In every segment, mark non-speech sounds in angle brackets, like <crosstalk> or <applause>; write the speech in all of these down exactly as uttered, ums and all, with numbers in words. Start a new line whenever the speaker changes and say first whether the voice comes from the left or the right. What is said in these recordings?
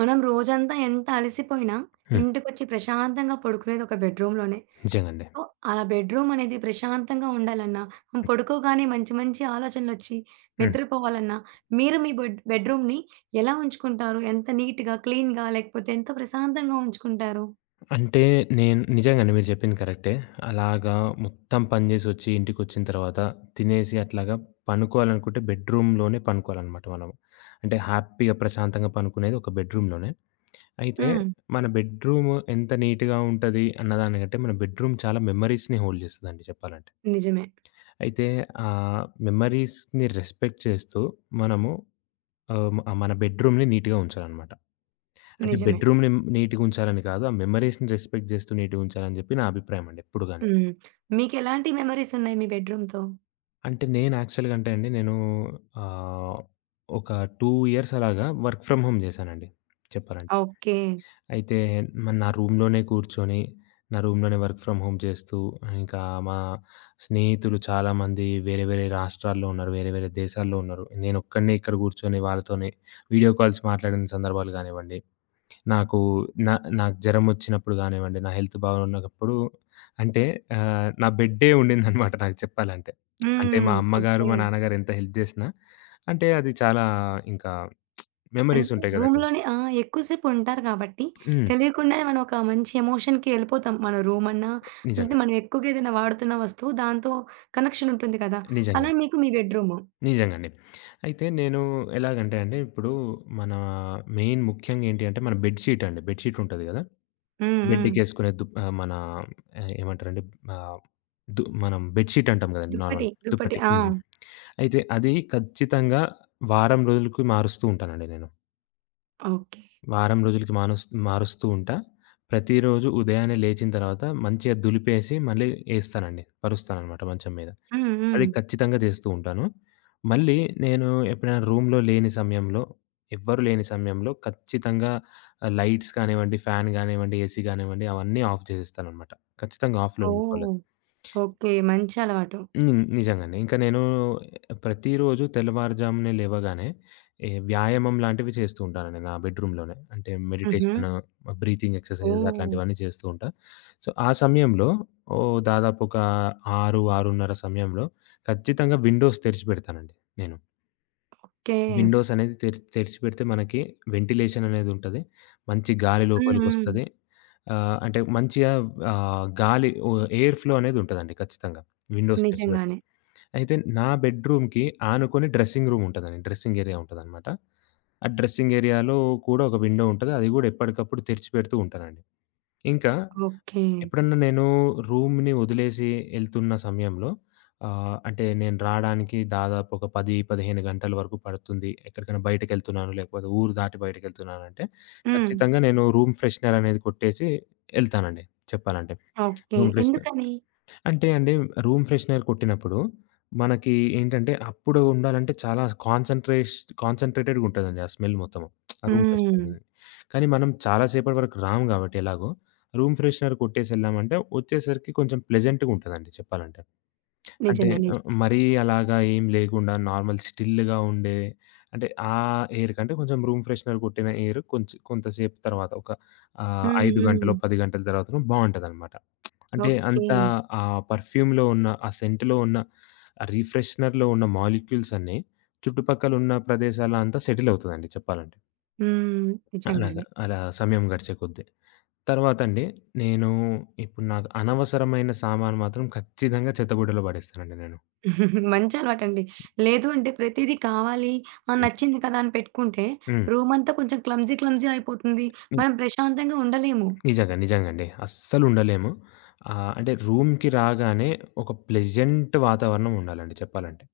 right: మనం రోజంతా ఎంత అలసిపోయినా,
left: హ్మ్.
right: ఇంటికొచ్చి ప్రశాంతంగా పడుకునేది ఒక బెడ్‌రూమ్‌లోనే.
left: నిజంగండి.
right: సో, అలా బెడ్‌రూమ్ అనేది ప్రశాంతంగా ఉండాలన్నా, మనం పడుకోగానే మంచి మంచి ఆలోచనలొచ్చి
left: హ్మ్.
right: నిద్రపోవాలన్నా, మీరు మీ బెడ్ బెడ్‌రూమ్‌ని ఎలా ఉంచుకుంటారు? ఎంత నీట్‌గా, క్లీన్‌గా లేకపోతే ఎంత ప్రశాంతంగా ఉంచుకుంటారు?
left: అంటే నేను నిజంగానే మీరు చెప్పింది కరెక్టే. అలాగా మొత్తం పని జేసొచ్చి ఇంటికొచ్చిన తర్వాత తినేసి అట్లాగా పనుకోవాలనుకుంటే బెడ్‌రూమ్‌లోనే పనుకోవాలనమాట మనము. అంటే హ్యాపీగా ప్రశాంతంగా పనుకునేది ఒక బెడ్‌రూమ్‌లోనే. అయితే
right: హ్మ్.
left: మన బెడ్‌రూమ్ ఎంత నీట్‌గా ఉంటది అన్నదానికంటే మన బెడ్‌రూమ్ చాలా మెమరీస్‌ని హోల్డ్ చేస్తదండి చెప్పాలంటే.
right: నిజమే.
left: అయితే ఆ మెమరీస్‌ని రెస్పెక్ట్ చేస్తూ మనము ఆహ్, మన బెడ్‌రూమ్‌ని నీట్‌గా ఉంచాలనమాట. అంటే
right: నిజమే.
left: బెడ్‌రూమ్‌ని నీట్‌గుంచాలని కాదు. ఆ మెమోరీస్‌ని రెస్పెక్ట్ జేస్తూ నీట్‌గుంచాలని జెప్పి నా అభిప్రాయం అండి ఎప్పుడు గాని.
right: హ్మ్. మీకెలాంటి మెమోరీస్ ఉన్నాయి మీ బెడ్‌రూమ్‌తో?
left: అంటే నేను యాక్చువల్‌గా అంటే అండి నేను ఆహ్, ఒక రెండు ఇయర్స్ అలాగా వర్క్ ఫ్రమ్ హోమ్ జేశానండి చెప్పాలంటే.
right: ఓకే.
left: అయితే మరి నా రూమ్‌లోనే కూర్చొని, నా రూమ్‌లోనే వర్క్ ఫ్రమ్ హోమ్ చేస్తూ, ఇంకా మా స్నేహితులు చాలామంది వేరే వేరే రాష్ట్రాల్లో ఉన్నారు. వేరే వేరే దేశాల్లో ఉన్నారు. నేనొక్కడినే ఇక్కడ గూర్చొని వాళ్ళతోని వీడియో కాల్స్ మాట్లాడిన సందర్భాలు గానివ్వండి. నాకు నా నాకు జరమొచ్చినప్పుడు గానివ్వండి, నా హెల్త్ బాగున్నప్పుడు అంటే ఆహ్, నా బెడ్డే ఉండిందనమాట నాకు చెప్పాలంటే. అంటే మా
right: హ్మ్.
left: అమ్మగారు,
right: ఓకే.
left: మా నాన్నగారు ఎంత హెల్ప్ జేసినా అంటే అది చాలా ఇంకా మెమోరీస్
right: అంటే
left: ఉంటాయి గదండీ.
right: రూమ్‌లోనే ఆ! ఎక్కువసేపు ఉంటారు కాబట్టి,
left: హ్మ్.
right: తెలియకుండానే మనం ఒక మంచి ఎమోషన్‌కి ఎళ్ళిపోతాం. మన రూమ్ అన్నా,
left: నిజంగానే.
right: లేతే మనం ఎక్కువగా ఏదైనా వాడుతున్న వస్తువు దాంతో కనెక్షన్ ఉంటుంది కదా! అలా
left: నిజంగానే.
right: మీకు మీ బెడ్‌రూము.
left: నిజంగండి. అయితే నేను ఎలాగంటే అండి, ఇప్పుడు మన మెయిన్ ముఖ్యంగా ఏంటి అంటే మన బెడ్ షీట్ అండి. బెడ్ షీట్ ఉంటది గదా!
right: హ్మ్. హ్మ్.
left: బెడ్‌కేసుకునే దుప్ ఆహ్, మన ఏమంటారండి ఆహ్, దు మనం బెడ్ షీట్ అంటాం గదండీ
right: దుప్పటి,
left: నార్మల్‌గా.
right: దుప్పటి.
left: దుప్పటి.
right: ఆ!
left: హ్మ్. అయితే అది ఖచ్చితంగా వారం రోజులకి మారుస్తూ ఉంటానండి నేను.
right: ఓకే.
left: వారం రోజులకి మానుస్ మారుస్తూ ఉంటా. ప్రతిరోజు ఉదయాన్నే లేచిన తర్వాత మంచిగా దులిపేసి మళ్ళీ ఏస్తానండి. పరుస్తాననమాట మంచం మీద.
right: హ్మ్.
left: అది
right: హ్మ్.
left: ఖచ్చితంగా చేస్తూ ఉంటాను. మళ్ళీ నేను ఎప్పుడైనా రూమ్‌లో లేని సమయంలో, ఎవ్వరు లేని సమయంలో ఖచ్చితంగా ఆహ్, లైట్స్ కానివ్వండి, ఫ్యాన్ గానివ్వండి, ఏసీ గానివ్వండి అవన్నీ ఆఫ్ చేసేస్తాననమాట. ఖచ్చితంగా ఆఫ్‌లో ఉండిపోవాలి.
right: ఓహ్! ఓకే. మంచి అలవాటు.
left: హ్మ్. నిజంగానే. ఇంకా నేను ప్రతిరోజు తెల్లవారుజామునే లేవగానే ఏ వ్యాయామం లాంటివి చేస్తూ ఉంటానండి నా బెడ్‌రూమ్‌లోనే. అంటే
right: హుహు.
left: Meditation, breathing exercises
right: oh!
left: అట్లాంటివన్నీ చేస్తూ ఉంటా. సో, ఆ సమయంలో ఓహ్! దాదాపు ఒక ఆరు, ఆరున్నర సమయంలో ఖచ్చితంగా విండోస్ తెరిచిపెడతానండి నేను.
right: ఓకే.
left: విండోస్ అనేది తెరి తెరిచిపెడితే మనకి వెంటిలేషన్ అనేదుంటది. మంచి గాలి
right: హ్మ్. హ్మ్.
left: లోపలికొస్తది. ఆహ్, అంటే మంచిగా ఆహ్, గాలి ఓహ్! ఎయిర్ ఫ్లో అనేదుంటదండి ఖచ్చితంగా విండోస్ తెరిచిపెడితే.
right: నిజంగానే.
left: అయితే నా బెడ్‌రూమ్‌కి ఆనుకొని డ్రెస్సింగ్ రూమ్ ఉంటదండి. డ్రెస్సింగ్ ఏరియా ఉంటదనమాట. ఆ డ్రెస్సింగ్ ఏరియాలో కూడా ఒక విండో ఉంటది. అది గూడా ఎప్పటికప్పుడు తెరిచి పెడుతూ ఉంటానండి. ఇంకా
right: ఓకే.
left: ఎప్పుడన్నా నేను రూమ్‌ని వదిలేసి ఎళ్తున్న సమయంలో ఆహ్, అంటే నేను రాడానికి దాదాపు ఒక పది, పదిహేను గంటల వరకు పడుతుంది. ఎక్కడికైనా బయటకెళ్తున్నాను లేకపోతే ఊరు దాటి బయటకెళ్తున్నానంటే
right: హ్మ్.
left: ఖచ్చితంగా నేను రూమ్ ఫ్రెషనర్ అనేది కొట్టేసి ఎళ్తానండి చెప్పాలంటే.
right: ఓకే.
left: రూమ్ ఫ్రెషనర్
right: ఎందుకని?
left: అంటే అండి రూమ్ ఫ్రెషనర్ కొట్టినప్పుడు మనకి ఏంటంటే అప్పుడు ఉండాలంటే చాలా కాన్సంట్రేష్ కాన్సంట్రేటెడ్‌గా ఉంటదండి ఆ స్మెల్ మొత్తము. ఆ రూమ్ ఫ్రెషనర్
right: హ్మ్.
left: అనేది. కానీ మనం చాలా సేపటి వరకు రాము కాబట్టి ఎలాగో రూమ్ ఫ్రెషనర్ కొట్టేసి వెళ్ళామంటే వచ్చేసరికి కొంచెం ప్లెజెంట్‌గా ఉంటదండి చెప్పాలంటే. అంటే
right: నిజమే.
left: ఆహ్,
right: నిజమే.
left: మరీ అలాగా ఏం లేకుండా నార్మల్ స్టిల్‌గా ఉండే అంటే ఆ ఎయిర్ కంటే కొంచెం రూమ్ ఫ్రెషనర్ కొట్టిన ఎయిర్ కొంచెం కొంతసేపు తర్వాత ఒక ఆహ్,
right: హ్మ్.
left: ఐదు గంటలో,
right: హ్మ్.
left: పది గంటల తర్వాతనో బావుంటదనమాట. అంటే
right: ఓకే.
left: అంత ఆ పర్ఫ్యూమ్‌లో ఉన్న, ఆ సెంట్‌లో ఉన్న, ఆ రిఫ్రెషనర్‌లో ఉన్న మాలిక్యూల్స్ అన్నీ చుట్టుపక్కల ఉన్న ప్రదేశాల అంతా సెటిల్ అవుతదండి చెప్పాలంటే.
right: హ్మ్.
left: అలాగా
right: నిజంగానే.
left: అలా సమయం గడిచే కొద్దీ. తర్వాతండి నేను ఇప్పుడు నాకు అనవసరమైన సామాను మాత్రం ఖచ్చితంగా చెత్తబుట్టలో పడేస్తానండి నేను.
right: <laughs> మంచి అలవాటండి. లేదు అంటే ప్రతీదీ కావాలి, ఆ!
left: హ్మ్.
right: నచ్చింది కదా! అని పెట్టుకుంటే
left: హ్మ్.
right: రూమంతా కొంచెం క్లమ్జీ క్లమ్జీ అయిపోతుంది.
left: హ్మ్.
right: మనం ప్రశాంతంగా ఉండలేము.
left: నిజంగా, నిజంగండి. అస్సలు ఉండలేము. ఆహ్, అంటే రూమ్‌కి రాగానే ఒక ప్లెజెంట్ వాతావరణం ఉండాలండి చెప్పాలంటే.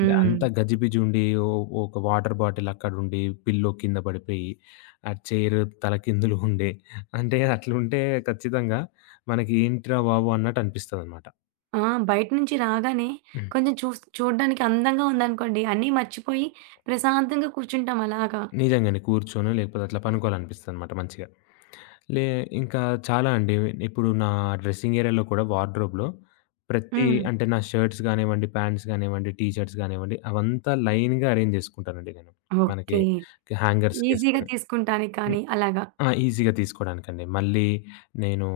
left: అంటే అంతా గజిబిజి ఉండి, ఓ ఒక వాటర్ బాటిల్ అక్కడుండి, పిల్లో కింద పడిపోయి, ఆ చైర్ తలకిందులు ఉండే, అంటే అట్లుంటే ఖచ్చితంగా మనకి ఏంట్రా బాబు! అన్నట్టు అనిపిస్తదనమాట.
right: ఆ! బయట నుంచి రాగానే
left: హ్మ్.
right: కొంచెం చూస్ చూడడానికి అందంగా ఉందనుకోండి, అన్నీ మర్చిపోయి ప్రశాంతంగా కూర్చుంటాం అలాగా.
left: నిజంగానే కూర్చొనో, లేకపోతే అట్లా పనుకోవాలనిపిస్తదనమాట మంచిగా. లే ఇంకా చాలా అండి. ఇప్పుడు నా డ్రెస్సింగ్ ఏరియాలో కూడా వార్డ్‌రోబ్‌లో ప్రతి
right: హ్మ్.
left: అంటే నా షర్ట్స్ గానివ్వండి, ప్యాంట్స్ గానివ్వండి, టీ షర్ట్స్ గానివ్వండి, అవంతా లైన్‌గా అరేంజ్ చేసుకుంటానండి నేను. మనకి
right: ఓకే. ఈజీగా
left: హ్యాంగర్స్‌కేసుకొని.
right: తీసుకుంటానికి కానీ అలాగా.
left: ఆ! ఈజీగా తీసుకోవడానికండి. మళ్ళీ నేను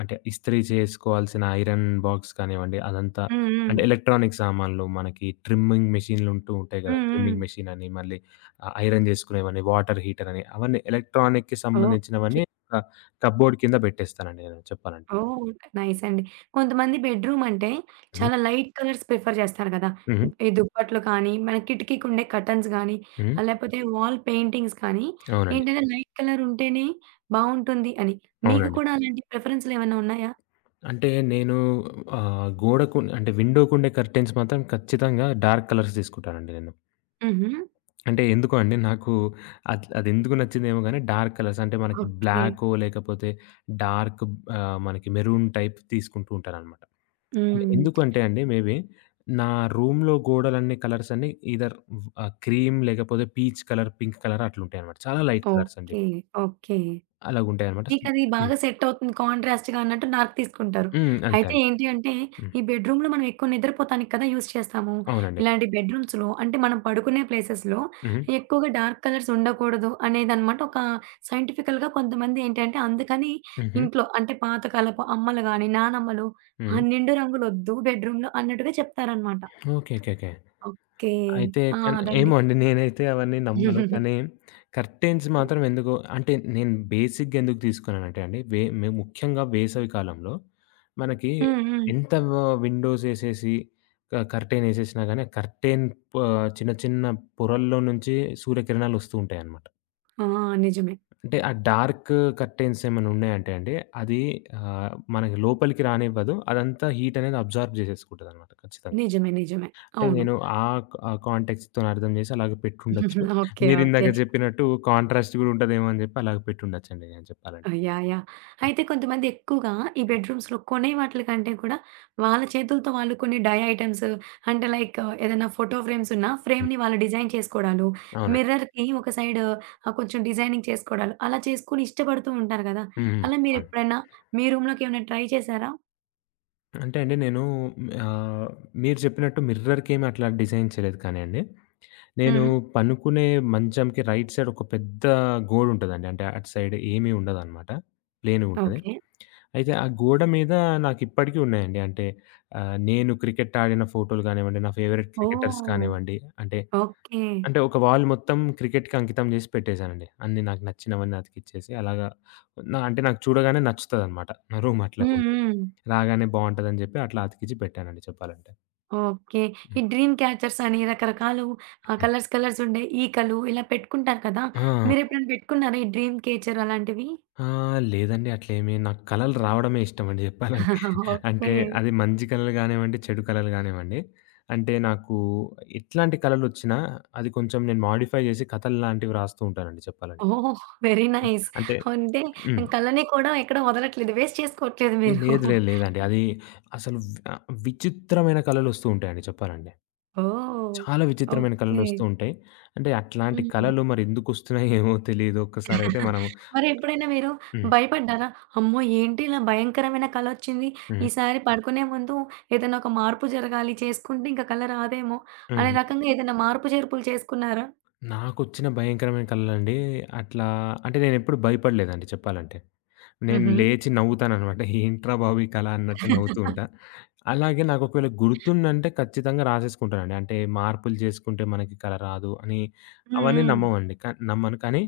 left: అంటే ఇస్త్రీ చేసుకోవాల్సిన ఐరన్ బాక్స్ కానివ్వండి, అదంతా
right: హ్మ్. హ్మ్.
left: అంటే ఎలక్ట్రానిక్ సామాన్లు మనకి ట్రిమ్మింగ్ మెషిన్‌లు ఉంటూ ఉంటాయి గదండీ.
right: హ్మ్. హ్మ్.
left: ట్రిమ్మింగ్ మెషిన్ అని, మళ్ళీ ఆహ్, ఐరన్ జేసుకునేవని, వాటర్ హీటర్ అని అవన్నీ ఎలక్ట్రానిక్‌కి
right: ఓకే.
left: సంబంధించినవన్నీ ఒక కప్‌బోర్డ్ కింద పెట్టేస్తానండి నేను చెప్పాలంటే.
right: ఓహ్! నైస్ అండి. కొంతమంది బెడ్‌రూమ్ అంటే
left: హ్మ్.
right: చాలా లైట్ కలర్స్ ప్రిఫర్ చేస్తారు కదా!
left: హుహు.
right: ఈ దుప్పట్లు కానీ, మన కిటికీకుండే కర్టన్స్ గానీ,
left: హ్మ్.
right: ఆహ్, లేపోతే వాల్ పెయింటింగ్స్ కానీ
left: అవునండి.
right: ఏంటంటే లైట్ కలర్ ఉంటేనే బావుంటుంది అని. మీకు
left: అవునండి.
right: కూడా అలాంటి ప్రిఫరెన్స్‌లేమన్నా ఉన్నాయా?
left: అంటే నేను ఆహ్, గోడకు అంటే విండో‌కుండే కర్టెన్స్ మాత్రం ఖచ్చితంగా డార్క్ కలర్స్ తీసుకుంటానండి నేను.
right: హుహు.
left: అంటే ఎందుకో అండి నాకు అద్ అదెందుకు నచ్చిందేమో గానీ డార్క్ కలర్స్ అంటే మనకి
right: ఓకే.
left: బ్లాకో లేకపోతే డార్క్ ఆహ్, మనకి మెరూన్ టైప్ తీసుకుంటూ ఉంటాననమాట. అంటే
right: హ్మ్.
left: ఎందుకు అంటే అండి మే బీ నా రూమ్‌లో గోడలన్నీ కలర్స్ అన్నీ ఈదర్ ఆహ్, క్రీమ్ లేకపోతే పీచ్ కలర్, పింక్ కలర్ అట్లుంటాయనమాట. చాలా లైట్ కలర్స్ అండి.
right: ఓకే. ఓకే.
left: అలాగుంటాయనమాట.
right: మీకది
left: హ్మ్.
right: బాగా సెట్ అవుతుంది. కాంట్రాస్ట్‌గా అన్నట్టు నాకు తీసుకుంటారు.
left: హ్మ్. అంతే
right: అయితే
left: అండి.
right: ఏంటి అంటే,
left: హ్మ్.
right: ఈ బెడ్‌రూమ్‌లో మనం ఎక్కువ నిద్రపోతానికి కదా యూజ్ చేస్తాము.
left: అవునండి.
right: ఇలాంటి బెడ్‌రూమ్స్‌లో అంటే మనం పడుకునే ప్లేసెస్‌లో
left: హ్మ్.
right: ఎక్కువగా డార్క్ కలర్స్ ఉండకూడదు అనేదనమాట ఒక సైంటిఫికల్‌గా కొంతమంది ఏంటంటే, అందుకని
left: హుహు.
right: ఇంట్లో అంటే పాతకాలపు అమ్మలు గాని, నానమ్మలు ఆ!
left: హ్మ్.
right: నిండు రంగులొద్దు బెడ్‌రూమ్‌లో అన్నట్టుగా చెప్తారనమాట.
left: ఓకే. ఓకే. ఓకే.
right: ఓకే.
left: అయితే
right: ఆ!
left: కానీ
right: అదండి.
left: ఏమో అండి. నేనైతే అవన్నీ నమ్మను. కానీ
right: <laughs>
left: కర్టెన్స్ మాత్రం ఎందుకో అంటే నేను బేసిక్‌గా ఎందుకు తీసుకున్నానంటే అండి. వే మేము ముఖ్యంగా వేసవి కాలంలో మనకి
right: హ్మ్. హ్మ్.
left: ఎంత వ విండోస్ ఏసేసి క కర్టెన్ ఏసేసినా గానీ, కర్టెన్ ప చిన్న చిన్న పొరల్లో నుంచి సూర్యకిరణాలు వస్తూ ఉంటాయన్నమాట.
right: ఆ! నిజమే.
left: అంటే ఆ డార్క్ కర్టెన్స్ ఏమైనా ఉన్నాయంటే అండి. అది ఆహ్, మనకి లోపలికి రానివ్వదు. అదంతా హీట్ అనేది అబ్జార్బ్ చేసేసుకుంటదన్నమాట ఖచ్చితంగా.
right: నిజమే. నిజమే.
left: అంటే
right: అవును.
left: నేను ఆ ఆ కాంటెక్స్‌తోని అర్థం చేసి అలాగే పెట్టుండొచ్చు.
right: <laughs> ఓకే. ఓకే.
left: మీరిందాక చెప్పినట్టు కాంట్రాస్ట్ గూడా ఉంటదేమో అని జెప్పి అలాగ పెట్టుండొచ్చండి నేను
right: ఆ!
left: చెప్పాలంటే.
right: యాహ్! యాహ్! అయితే కొంతమంది ఎక్కువగా ఈ బెడ్‌రూమ్స్‌లో కొనే వాటిల కంటే కూడా వాళ్ళ చేతులతో వాళ్ళు కొన్ని డై ఐటెమ్స్ అంటే లైక్ ఏదైనా ఫోటో ఫ్రేమ్స్ ఉన్నా
left: హ్మ్.
right: ఫ్రేమ్‌ని వాళ్ళు డిజైన్ చేసుకోవడాలు,
left: అవునండి.
right: మిర్రర్‌కి ఒక సైడ్ ఆహ్, కొంచెం డిజైనింగ్ చేసుకోవడాలు అలా చేసుకొని ఇష్టపడుతూ ఉంటారు కదా!
left: హ్మ్. హ్మ్.
right: అలా
left: అవును.
right: మీరెప్పుడైనా మీ రూమ్‌లోకి ఏమైనా ట్రై చేశారా?
left: అంటే అండి నేను ఆహ్, మీరు చెప్పినట్టు మిర్రర్‌కేమి అట్లా డిజైన్ చేయలేదు కానీ అండి, నేను
right: హ్మ్.
left: పనుకునే మంచంకి రైట్ సైడ్ ఒక పెద్ద గోడుంటదండి. అంటే అటు సైడ్ ఏమీ ఉండదనమాట. ప్లేన్‌గుంటది.
right: ఓకే.
left: అయితే ఆ గోడ మీద నాకిప్పటికీ ఉన్నాయండి. అంటే ఆహ్, నేను క్రికెట్ ఆడిన ఫోటోలు గానివ్వండి, నా ఫేవరెట్ క్రికెటర్స్
right: ఓహ్!
left: కానివ్వండి అంటే
right: ఓకే.
left: అంటే ఒక వాల్ మొత్తం క్రికెట్‌కి అంకితం చేసి పెట్టేసానండి. అన్నీ నాకు నచ్చినవన్నీ అతికిచ్చేసి అలాగా నా అంటే నాకు చూడగానే నచ్చుతదనమాట. నా రూమ్
right: హ్మ్.
left: అట్లాగుంటే.
right: హ్మ్.
left: రాగానే బావుంటదని చెప్పి అట్లా అతికిచ్చి పెట్టానండి చెప్పాలంటే.
right: ఓకే.
left: హ్మ్.
right: ఈ డ్రీమ్ క్యాచర్స్ అని రకరకాలు ఆహ్,
left: హ్మ్.
right: కలర్స్ కలర్స్ ఉండే ఈకలు ఇలా పెట్టుకుంటారు కదా!
left: ఆ!
right: మీరెప్పుడైనా పెట్టుకున్నారా ఈ డ్రీమ్ క్యాచర్ అలాంటివి?
left: ఆ! లేదండి అట్లేమి నాకు కలలు రావడమే ఇష్టమండి చెప్పాలంటే.
right: <laughs> ఓకే.
left: అంటే అది మంచి కలలు గానివ్వండి, చెడు కలలు గానివ్వండి. అంటే నాకు ఎట్లాంటి కలలొచ్చినా అది కొంచెం నేను మోడిఫై చేసి కథల్లాంటివి రాస్తూ ఉంటానండి చెప్పాలంటే.
right: ఓహ్! Very nice.
left: అంటే
right: అంటే
left: హ్మ్.
right: కళని కూడా ఎక్కడ వదలట్లేదు. వేస్ట్ చేసుకోవట్లేదు మీరు.
left: లేదు. లేదు. లేదండి. అది అసలు వి ఆహ్, విచిత్రమైన కలలొస్తూ ఉంటాయండి చెప్పాలంటే.
right: ఓహ్!
left: చాలా విచిత్రమైన
right: ఓకే.
left: కలలొస్తూ ఉంటాయి. అంటే అట్లాంటి
right: హ్మ్.
left: కలలు మరెందుకొస్తున్నాయో ఏమో తెలీదు. ఒక్కసారైతే మనం
right: మరి ఎప్పుడైనా మీరు
left: హ్మ్.
right: భయపడ్డారా? అమ్మో! ఏంటి ఇలా భయంకరమైన కలొచ్చింది.
left: హ్మ్.
right: ఈసారి పడుకునే ముందు ఏదైనా ఒక మార్పు జరగాలి. చేసుకుంటే ఇంక కల రాదేమో అనే
left: హ్మ్.
right: రకంగా ఏదైనా మార్పు చేర్పులు చేసుకున్నారా?
left: నాకొచ్చిన భయంకరమైన కలలండి. అట్లా అంటే నేనెప్పుడు భయపడలేదండి చెప్పాలంటే. నేను
right: హుహు.
left: లేచి నవ్వుతాననమాట. <laughs> ఏంట్రా బాబు ఈ కల అన్నట్టు నవ్వుతూ
right: హ్మ్.
left: ఉంటా. అలాగే నాకొకవేళ గుర్తుందంటే ఖచ్చితంగా రాసేసుకుంటానండి. అంటే మార్పులు చేసుకుంటే మనకి కల రాదు అని అవన్నీ
right: హ్మ్.
left: నమ్మమండి. క నమ్మను. కానీ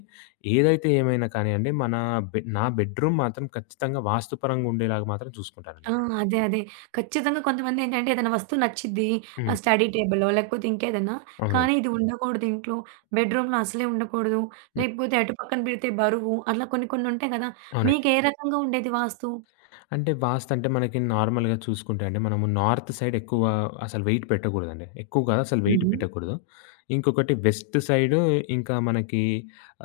left: ఏదైతే ఏమైనా కానియండి మన బె నా బెడ్‌రూమ్ మాత్రం ఖచ్చితంగా వాస్తుపరంగా ఉండేలాగా మాత్రం చూసుకుంటానండి
right: ఆ!
left: నేను.
right: అదే. అదే. ఖచ్చితంగా కొంతమంది ఏంటంటే ఏదైనా వస్తువు నచ్చిద్ది. ఆహ్,
left: హ్మ్.
right: స్టడీ టేబులో లేకపోతే ఇంకేదన్నా.
left: అవునండి.
right: కానీ ఇది ఉండకూడదు ఇంట్లో. బెడ్‌రూమ్‌లో అసలే ఉండకూడదు.
left: హ్మ్.
right: లేకపోతే అటు పక్కన పెడితే బరువు. అట్లా కొన్ని కొన్ని ఉంటాయి కదా!
left: అవునండి.
right: మీకు ఏ రకంగా ఉండేది వాస్తు?
left: అంటే వాస్త్ అంటే మనకి నార్మల్‌గా చూసుకుంటే అండి, మనము నార్త్ సైడ్ ఎక్కువ అసలు వెయిట్ పెట్టకూడదండి. ఎక్కువ కాదు అసలు వెయిట్
right: హుహు.
left: పెట్టకూడదు. ఇంకొకటి వెస్ట్ సైడు ఇంకా మనకి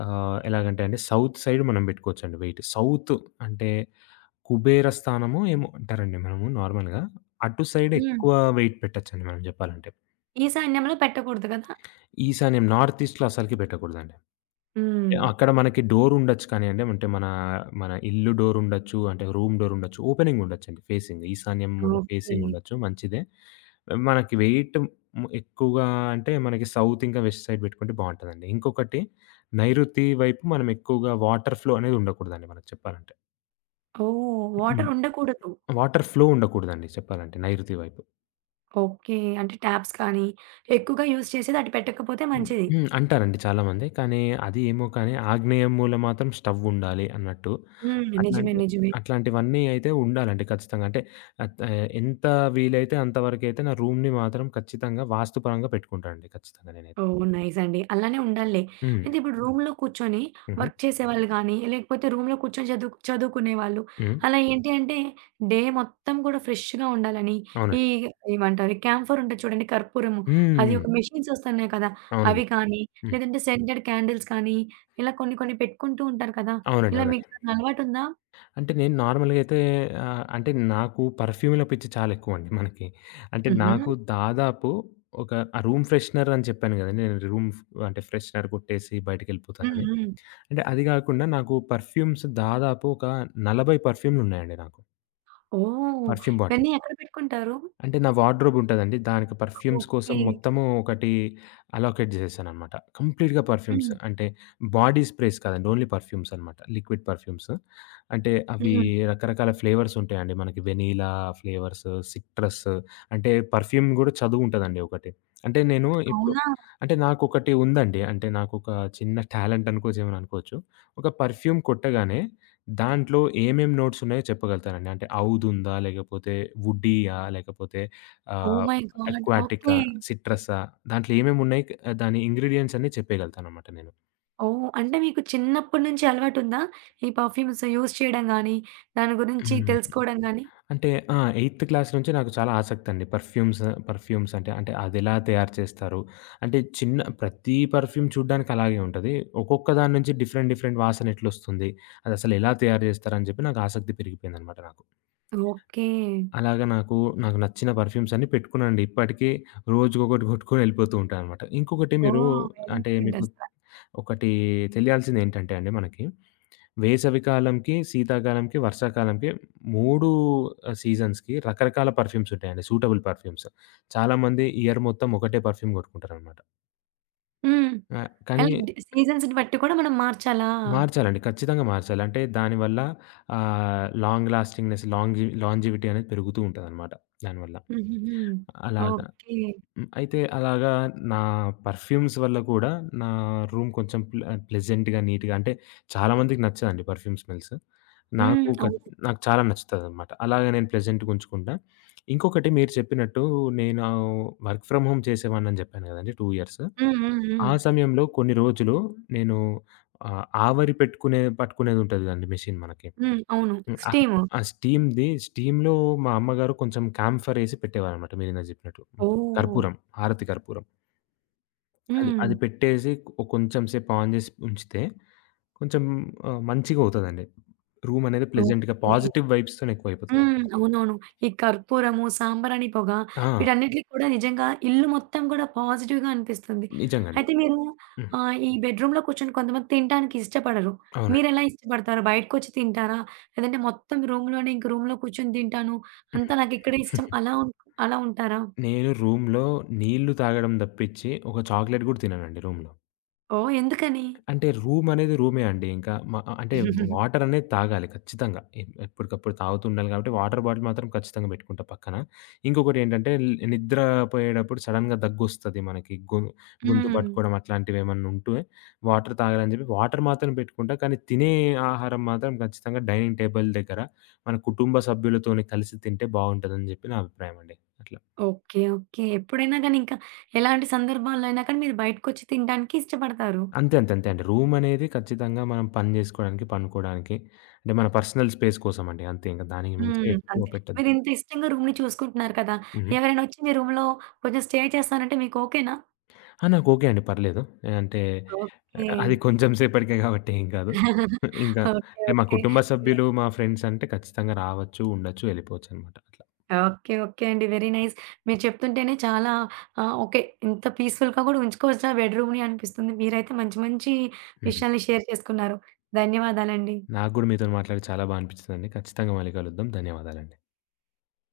left: ఆహ్, ఎలాగంటే అండి సౌత్ సైడ్ మనం పెట్టుకోవచ్చండి వెయిట్. సౌత్ అంటే కుబేర స్థానమో ఏమో అంటారండి మనము నార్మల్‌గా. అటు సైడ్
right: హ్మ్.
left: ఎక్కువ వెయిట్ పెట్టొచ్చండి మనం చెప్పాలంటే.
right: ఈశాన్యంలో పెట్టకూడదు కదా!
left: ఈశాన్యం నార్త్ ఈస్ట్‌లో అసలకి పెట్టకూడదండి.
right: హ్మ్.
left: అక్కడ మనకి డోర్ ఉండొచ్చు కానియండి. అంటే మన, మన ఇల్లు డోర్ ఉండొచ్చు, అంటే రూమ్ డోర్ ఉండొచ్చు. ఓపెనింగ్ ఉండొచ్చండి ఫేసింగ్. ఈశాన్యం ఉన్న
right: ఓకే.
left: ఫేసింగ్ ఉండొచ్చు మంచిదే. మనకి వెయిట్ హ్మ్, ఎక్కువగా అంటే మనకి సౌత్ ఇంకా వెస్ట్ సైడ్ పెట్టుకుంటే బావుంటదండి. ఇంకొకటి నైరుతి వైపు మనం ఎక్కువగా వాటర్ ఫ్లో అనేది ఉండకూడదండి మనకు చెప్పాలంటే.
right: ఓహ్!
left: హ్మ్.
right: వాటర్ ఉండకూడదు.
left: వాటర్ ఫ్లో ఉండకూడదండి చెప్పాలంటే నైరుతి వైపు.
right: ఓకే. అంటే టాప్స్ కానీ ఎక్కువగా యూజ్ చేసేది అటు పెట్టకపోతే
left: హ్మ్.
right: మంచిది.
left: హ్మ్. అంటారండి చాలామంది. కానీ అది ఏమో కానీ ఆగ్నేయం మూల మాత్రం స్టవ్ ఉండాలి అన్నట్టు.
right: హ్మ్. నిజమే.
left: అట్లాంటి
right: నిజమే.
left: అట్లాంటివన్నీ అయితే ఉండాలండి ఖచ్చితంగా. అంటే అత్ ఆహ్, ఎంత వీలైతే అంత వరకైతే నా రూమ్‌ని మాత్రం ఖచ్చితంగా వాస్తుపరంగా పెట్టుకుంటానండి ఖచ్చితంగా నేనైతే.
right: ఓహ్! నైస్ అండి. అలానే ఉండాలిలే.
left: హ్మ్.
right: అయితే ఇప్పుడు రూమ్‌లో కూర్చొని
left: హుహు.
right: వర్క్ చేసేవాళ్ళు గానీ, లేకపోతే రూమ్‌లో కూర్చొని చదువు చదువుకునేవాళ్ళు,
left: హ్మ్.
right: అలా ఏంటి అంటే డే మొత్తం కూడా ఫ్రెష్‌గా ఉండాలని ఈ
left: అవునండి.
right: ఏమంటారు క్యాంఫర్ ఉంటది చూడండి కర్పూరము.
left: హ్మ్.
right: అది
left: హ్మ్.
right: ఒక మెషిన్స్ వస్తున్నాయి కదా! అవి
left: అవునండి.
right: కానీ,
left: హ్మ్.
right: లేదంటే సెంటెడ్ క్యాండిల్స్ కానీ, ఇలా కొన్ని కొన్ని పెట్టుకుంటూ ఉంటారు కదా!
left: అవునండి. అవునండి.
right: ఇలా మీకేమైనా అలవాటుందా?
left: అంటే నేను నార్మల్‌గా అయితే ఆహ్, అంటే నాకు పర్ఫ్యూమ్‌ల పిచ్చి చాలా ఎక్కువండి మనకి. అంటే
right: హుహు.
left: నాకు దాదాపు ఒక ఆ రూమ్ ఫ్రెషనర్ అని చెప్పాను గదండీ! నేను రూమ్ ఫ్ అంటే ఫ్రెషనర్ కొట్టేసి
right: హ్మ్.
left: బయటికెళ్ళిపోతానని.
right: హ్మ్.
left: అంటే అది గాకుండా నాకు పర్ఫ్యూమ్స్ దాదాపు ఒక నలభై పర్ఫ్యూమ్‌లున్నాయండి నాకు.
right: ఓహ్!
left: పర్ఫ్యూమ్
right: ఇవన్నీ
left: బాటిల్స్.
right: ఎక్కడ పెట్టుకుంటారు?
left: అంటే నా వార్డ్‌రోబ్ ఉంటదండి. దానికి పర్ఫ్యూమ్స్ కోసం
right: ఓకే.
left: మొత్తము ఒకటి అలోకేట్ చేసేసాననమాట. కంప్లీట్‌గా పర్ఫ్యూమ్స్.
right: హ్మ్.
left: అంటే బాడీ స్ప్రేస్ కాదండి. ఓన్లీ పర్ఫ్యూమ్స్ అనమాట. Liquid perfumes. అంటే అవి
right: హ్మ్.
left: రకరకాల ఫ్లేవర్స్ ఉంటాయండి. మనకి వెనీలా ఫ్లేవర్స్, సిట్రస్ అంటే పర్ఫ్యూమ్ గూడా చదువుంటదండి ఒకటి. అంటే నేను ఇప్పుడు
right: అవునా!
left: అంటే నాకొకటి ఉందండి. అంటే నాకొక చిన్న టాలెంట్ అనుకోవచ్చు ఏమని అనుకోవచ్చు. ఒక పర్ఫ్యూమ్ కొట్టగానే దాంట్లో ఏమేం నోట్స్ ఉన్నాయో చెప్పగలుగుతారండి? అంటే ఔదుందా? లేకపోతే వుడ్డీయా? లేకపోతే
right: ఓహ్
left: ఆహ్,
right: మై గాడ్!
left: అక్వాటికా?
right: ఓకే.
left: సిట్రసా? దాంట్లో ఏమేమున్నాయి క్ దాని ఇంగ్రీడియెంట్స్ అన్నీ చెప్పేయగలుగుతాననమాట నేను.
right: ఓహ్! అంటే మీకు చిన్నప్పటి నుంచి అలవాటుందా? ఈ పర్ఫ్యూమ్స్ యూజ్ చేయడం గాని, దాని గురించి
left: హ్మ్.
right: తెలుసుకోవడం గాని?
left: అంటే ఆ! ఎయిత్ క్లాస్ నుంచే నాకు చాలా ఆసక్తండి. పర్ఫ్యూమ్స్ పర్ఫ్యూమ్స్ అంటే, అంటే అదెలా తయారు చేస్తారు? అంటే చిన్న ప్రతి పర్ఫ్యూమ్ చూడ్డానికి అలాగే ఉంటది. ఒక్కొక్క దాని నుంచి డిఫరెంట్, డిఫరెంట్ వాసనెట్లొస్తుంది? అదసలెలా తయారు చేస్తారని చెప్పి నాకు ఆసక్తి పెరిగిపోయిందనమాట నాకు.
right: ఓకే.
left: అలాగా నాకు, నాకు నచ్చిన పర్ఫ్యూమ్స్ అన్నీ పెట్టుకున్నానండి. ఇప్పటికీ రోజుకొకటి గొట్టుకొని వెళ్ళిపోతూ ఉంటాననమాట. ఇంకొకటి మీరు
right: ఓహ్! వెరీ
left: అంటే
right: గుడ్
left: మీకు
right: అసల.
left: ఒకటి తెలియాల్సిందేంటంటే అండి మనకి, వేసవికాలంకి, శీతాకాలంకి, వర్షాకాలంకి మూడు ఆహ్, సీజన్స్‌కి రకరకాల పర్ఫ్యూమ్స్ ఉంటాయండి. Suitable perfumes. చాలామంది ఇయర్ మొత్తం ఒకటే పర్ఫ్యూమ్ కొట్టుకుంటారనమాట.
right: హ్మ్.
left: ఆహ్, కానీ
right: అండ్ సీజన్స్‌ని బట్టి కూడా మనం మార్చాలా?
left: మార్చాలండి. ఖచ్చితంగా మార్చాలి. అంటే దానివల్ల ఆహ్, లాంగ్ లాస్టింగ్‌నెస్, లాంగ్‌జి లాంజివిటీ అనేది పెరుగుతూ ఉంటదనమాట దానివల్ల.
right: హుహుహు.
left: అలాగ.
right: ఓకే.
left: హ్మ్. అయితే అలాగా నా పర్ఫ్యూమ్స్ వల్ల కూడా నా రూమ్ కొంచెం ప్లె ప్లెజెంట్‌గా, నీట్‌గా అంటే చాలా మందికి నచ్చదండి పర్ఫ్యూమ్ స్మెల్స్.
right: హ్మ్.
left: నాకు క
right: అవును.
left: నాకు చాలా నచ్చుతదనమాట. అలాగే నేను ప్లెజెంట్‌గా ఉంచుకుంటా. ఇంకొకటి మీరు చెప్పినట్టు నేను వర్క్ ఫ్రమ్ హోమ్ చేసేవాడినని చెప్పాను కదండీ రెండు ఇయర్స్.
right: హ్మ్. హ్మ్. హ్మ్.
left: ఆ సమయంలో కొన్ని రోజులు నేను ఆహ్, ఆవరి పెట్టుకునే పట్టుకునేదుంటది కదండీ మెషిన్ మనకి.
right: హ్మ్. అవును.
left: హ్మ్. ఆ!
right: స్టీము.
left: ఆ స్టీమ్‌ది స్టీమ్‌లో మా అమ్మగారు కొంచెం క్యాంఫర్ ఏసి పెట్టేవారనమాట మీరిందాక జెప్పినట్టు.
right: ఓహ్!
left: కర్పూరం, హారతి కర్పూరం. అది
right: హ్మ్.
left: అది పెట్టేసి కొ కొంచెం సేపు ఆన్ జేసి ఉంచితే కొంచెం ఆహ్, మంచిగవుతదండి. రూమనేది ప్లెజెంట్‌గా
right: ఓకే.
left: పాజిటివ్ వైబ్స్‌తోని
right: హ్మ్.
left: ఎక్కువయిపోతదనమాట.
right: అవునవును. ఈ కర్పూరము, సాంబ్రాణి పొగ
left: ఆ!
right: వీటన్నిటికి కూడా నిజంగా ఇల్లు మొత్తం కూడా పాజిటివ్‌గా అనిపిస్తుంది.
left: నిజంగండి.
right: అయితే మీరు
left: హ్మ్.
right: ఆహ్, ఈ బెడ్‌రూమ్‌లో కూర్చొని కొంతమంది తినటానికి ఇష్టపడరు.
left: అవునండి.
right: మీరెలా ఇష్టపడతారు? బయటకొచ్చి తింటారా? లేదంటే మొత్తం రూమ్‌లోనే ఇంక రూమ్‌లో కూర్చొని తింటాను. అంతా నాకిక్కడే ఇష్టం
left: <laughs>
right: అలా ఉం అలా ఉంటారా?
left: నేను రూమ్‌లో నీళ్లు తాగడం తప్పిచ్చి ఒక చాక్లెట్ గూడా తిననండి రూమ్‌లో.
right: ఓహ్! ఎందుకని?
left: అంటే రూమనేది రూమే అండి. ఇంకా మ ఆహ్, అంటే వాటరనేది తాగాలి ఖచ్చితంగా. ఎప్ ఎప్పటికప్పుడు తాగుతూ ఉండాలి కాబట్టి వాటర్ బాటిల్ మాత్రం ఖచ్చితంగా పెట్టుకుంటా పక్కన. ఇంకొకటేంటంటే ల్ నిద్రపోయేటప్పుడు సడెన్‌గా దగ్గొస్తది మనకి. గొ గొంతు
right: హ్మ్.
left: పట్టుకోవడం అట్లాంటివేమన్నా ఉంటే వాటర్ తాగాలని చెప్పి వాటర్ మాత్రం పెట్టుకుంటా. కానీ తినే ఆహారం మాత్రం ఖచ్చితంగా డైనింగ్ టేబుల్ దగ్గర మన కుటుంబ సభ్యులతోని కలిసి తింటే బావుంటదని చెప్పి నా అభిప్రాయం అండి. అట్లా.
right: ఓకే. ఓకే. ఎప్పుడైనా గాని ఇంకా ఎలాంటి సందర్భాల్లో అయినా కానీ మీరు బయటకొచ్చి తినడానికి ఇష్టపడతారు.
left: అంతే. అంతే. అంతే అండి. రూమనేది ఖచ్చితంగా మనం పని జేసుకోవడానికి, పండుకోవడానికి అంటే మన పర్సనల్ స్పేస్ కోసమండి. అంతే ఇంక దానికి మించి
right: హ్మ్.
left: ఎక్కువ
right: అంతే.
left: పెట్టొద్దు.
right: మీరింత ఇష్టంగా రూమ్‌ని చూసుకుంటున్నారు కదా!
left: హుహు.
right: ఎవరైనా వచ్చి మీ రూమ్‌లో కొంచెం స్టే చేస్తానంటే మీకు ఓకేనా?
left: ఆ! నాకు ఓకే అండి. పర్లేదు. అంటే
right: ఓకే.
left: అది కొంచెం సేపటికే గాబట్టి ఏం కాదు.
right: <laughs>
left: ఇంకా
right: ఓకే.
left: అంటే మా
right: ఓకే.
left: కుటుంబ సభ్యులు, మా ఫ్రెండ్స్ అంటే ఖచ్చితంగా రావచ్చు, ఉండొచ్చు, వెళ్ళిపోవచ్చనమాట అట్లా.
right: ఓకే. ఓకే అండి. Very nice. మీరు చెప్తుంటేనే చాలా ఆహ్, ఓకే. ఇంత పీస్‌ఫుల్‌గా కూడా ఉంచుకోవచ్చా బెడ్‌రూమ్‌ని అనిపిస్తుంది. మీరైతే మంచి మంచి
left: హ్మ్.
right: విషయాల్ని షేర్ చేసుకున్నారు. ధన్యవాదాలండి.
left: నాకు గూడా మీతోని మాట్లాడి చాలా బా అనిపించిందండి. ఖచ్చితంగా మళ్ళీ కలుద్దాం. ధన్యవాదాలండి.